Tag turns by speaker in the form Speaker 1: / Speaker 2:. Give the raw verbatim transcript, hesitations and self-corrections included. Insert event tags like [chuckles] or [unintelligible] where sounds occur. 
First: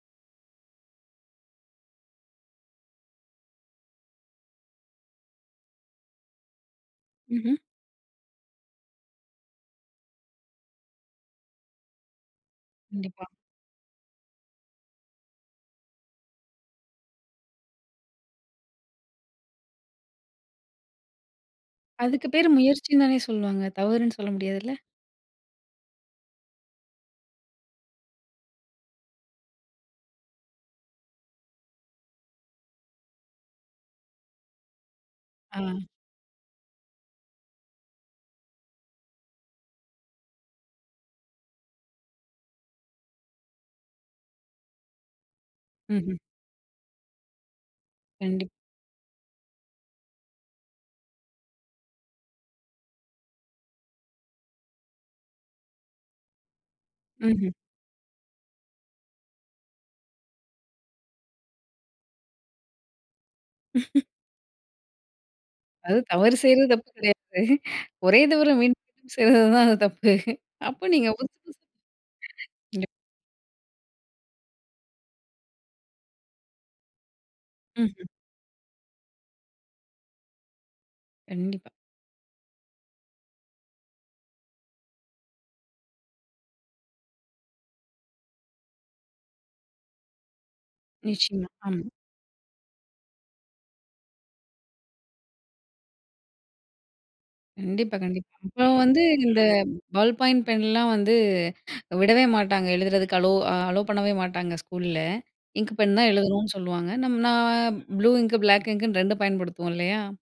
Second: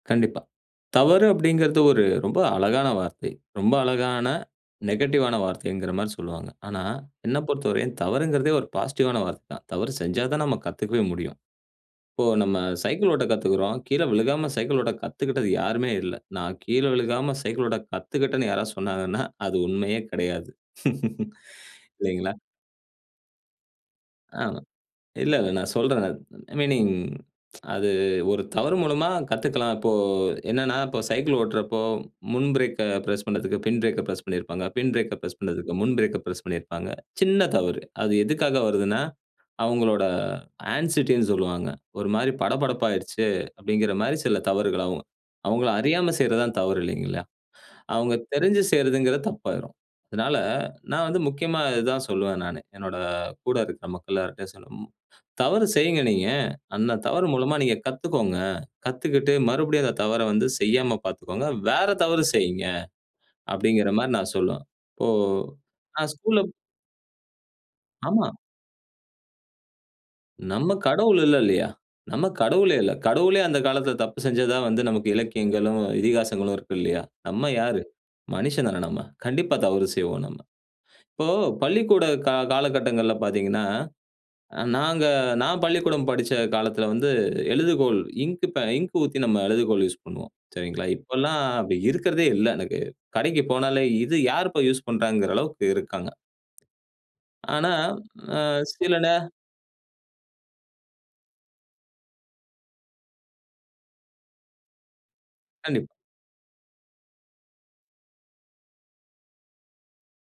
Speaker 1: கண்டிப்பா. தவறு அப்படிங்கிறது ஒரு ரொம்ப அழகான வார்த்தை. ரொம்ப அழகான நெகட்டிவ்வான வார்த்தைங்கிற மாரி சொல்லுவாங்க. ஆனா என்ன
Speaker 2: ம்ஹ்ம்.
Speaker 1: பொறுத்தவரையும் தவறுங்கிறதே ஒரு பாசிட்டிவ்வான வார்த்தை தான். தவறு செஞ்சா தான் நாம் கத்துக்கவே முடியும். இப்போ நம்ம சைக்கிள்
Speaker 2: கண்டிப்பா.
Speaker 1: ஓட்ட கத்துக்கிறோம். கீழ விழுகாம சைக்கிள் ஓட்ட கத்துக்கிட்டது யாருமே இல்ல. நான் கீழ விழுகாம சைக்கிள் ஓட்ட கத்துக்கிட்டன்னு யாராவது சொன்னாங்கன்னா. அது உண்மயே கிடையாது. [laughs]
Speaker 2: அதுக்கு
Speaker 1: இல்லைங்களா?
Speaker 2: பேர் முயற்சின்னு தானே சொல்லுவாங்க? தவறுன்னு சொல்ல
Speaker 1: அ.
Speaker 2: முடியாதுல்ல!
Speaker 1: இல்ல இல்ல நான் சொல்றேன், அ ஐ மீனிங். [tsk] அது ஒரு தவறு மூலமா கத்துக்கலாம். இப்போ என்னன்னா, இப்ப சைக்கிள் ஓட்டுறப்போ, முன் பிரேக் அ பிரஸ் பண்ணதுக்கு பின் பிரேக் அ பிரஸ் பண்ணிருப்பாங்க, பின் பிரேக்க பிரஸ் பண்ணதுக்கு
Speaker 2: அ.
Speaker 1: முன் பிரேக் அ பிரஸ் பண்ணிருப்பாங்க. சின்ன தவறு. அது எதுக்காக வருதுன்னா, அவங்களோட ஆன்சிட்டி ன்னு சொல்லுவாங்க. ஒரு மாரி படபடப்பா ஆகிடுச்சு. அப்படிங்கிற மாரி சில தவறுகள் ஆகும். அவங்கள அறியாம
Speaker 2: ம்ஹ்ம்.
Speaker 1: செய்றதுதான் தவறு இல்லைங்களா, அவங்க
Speaker 2: கண்டிப்
Speaker 1: தெரிஞ்சு செய்றதுங்கிறது தப்பாயிரும். அதனால நான் வந்து முக்கியமா இது தான் சொல்லுவேன் நானு, என்னோட கூட இருக்க மக்கள் எல்லார்கிட்டயும் சொல்லும். மு. தவறு செய்ங்க நீங்க. அந்த தவறு
Speaker 2: ம்ஹ்ம்.
Speaker 1: மூலமா நீங்க கத்துக்கோங்க. கத்துக்கிட்டு மறுபடியும் அந்த தவற வந்து செய்யாம பார்த்துக்கோங்க. வேற தவறு செய்யுங்க. அப்படிங்கிற
Speaker 2: [chuckles]
Speaker 1: மாரி நான் சொல்லுவேன். இப்போ
Speaker 2: அது
Speaker 1: நான்
Speaker 2: தவறு
Speaker 1: ஸ்கூல்ல
Speaker 2: செய்றது தப்பு கிடையாது. ஒரே
Speaker 1: ஆமா.
Speaker 2: தவற மீண்டும் மீண்டும் செய்றது தான் தப்பு.
Speaker 1: நம்ம
Speaker 2: அப்ப நீங்க
Speaker 1: கடவுள்
Speaker 2: ஒத்.
Speaker 1: இல்ல
Speaker 2: [unintelligible]
Speaker 1: இல்லயா? நம்ம கடவுளே
Speaker 2: கண்டிப்.
Speaker 1: இல்ல. கடவுளே அந்த காலத்தில தப்பு செஞ்சதா வந்து நமக்கு இலக்கியங்களும், இதிகாசங்களும் இருக்கு இல்லயா? நம்ம யாரு?
Speaker 2: ம்ஹ்ம்.
Speaker 1: மனிஷன் தானே நம்ம. கண்டிப்பா தவறு செய்வோம் நம்ம. இப்போ
Speaker 2: கண்டிப்பா.
Speaker 1: பள்ளிக்கூட கா காலகட்டங்கள்ல பார்த்தீங்கன்னா. அ நாங்க நான் பள்ளிக்கூடம் படிச்ச காலத்தில வந்து எழுதுகோள் இங்க் இங்க் ஊத்தி நம்ம எழுதுகோள் யூஸ் பண்ணுவோம். சரிங்களா. இப்பல்லாம்
Speaker 2: நிச்சயமா,
Speaker 1: அப்படி
Speaker 2: ஆமா.
Speaker 1: இருக்கதே இல்ல எனக்கு. கடைக்கு போனாலே, இது யார் இப்ப யூஸ் பண்ணறாங்கங்கிற அளவுக்கு இருக்காங்க. ஆனா
Speaker 2: கண்டிப்பா கண்டிப்பா.
Speaker 1: அ
Speaker 2: இப்ப
Speaker 1: சில
Speaker 2: வந்து
Speaker 1: நே
Speaker 2: இந்த பல் பாயிண்ட் பென்லாம் வந்து விடவே மாட்டாங்க எழுதுறதுக்கு அலோ, அலோ பண்ணவே மாட்டாங்க ஸ்கூல்ல. இங்க்
Speaker 1: கண்டிப்பா.
Speaker 2: பென் தான் எழுதணுன்னு சொல்லுவாங்க. நம்ம நான் ப்ளூ இங்க், பிளாக் இங்க்ன்னு ரெண்டு பயன்படுத்துவோம் இல்லயா?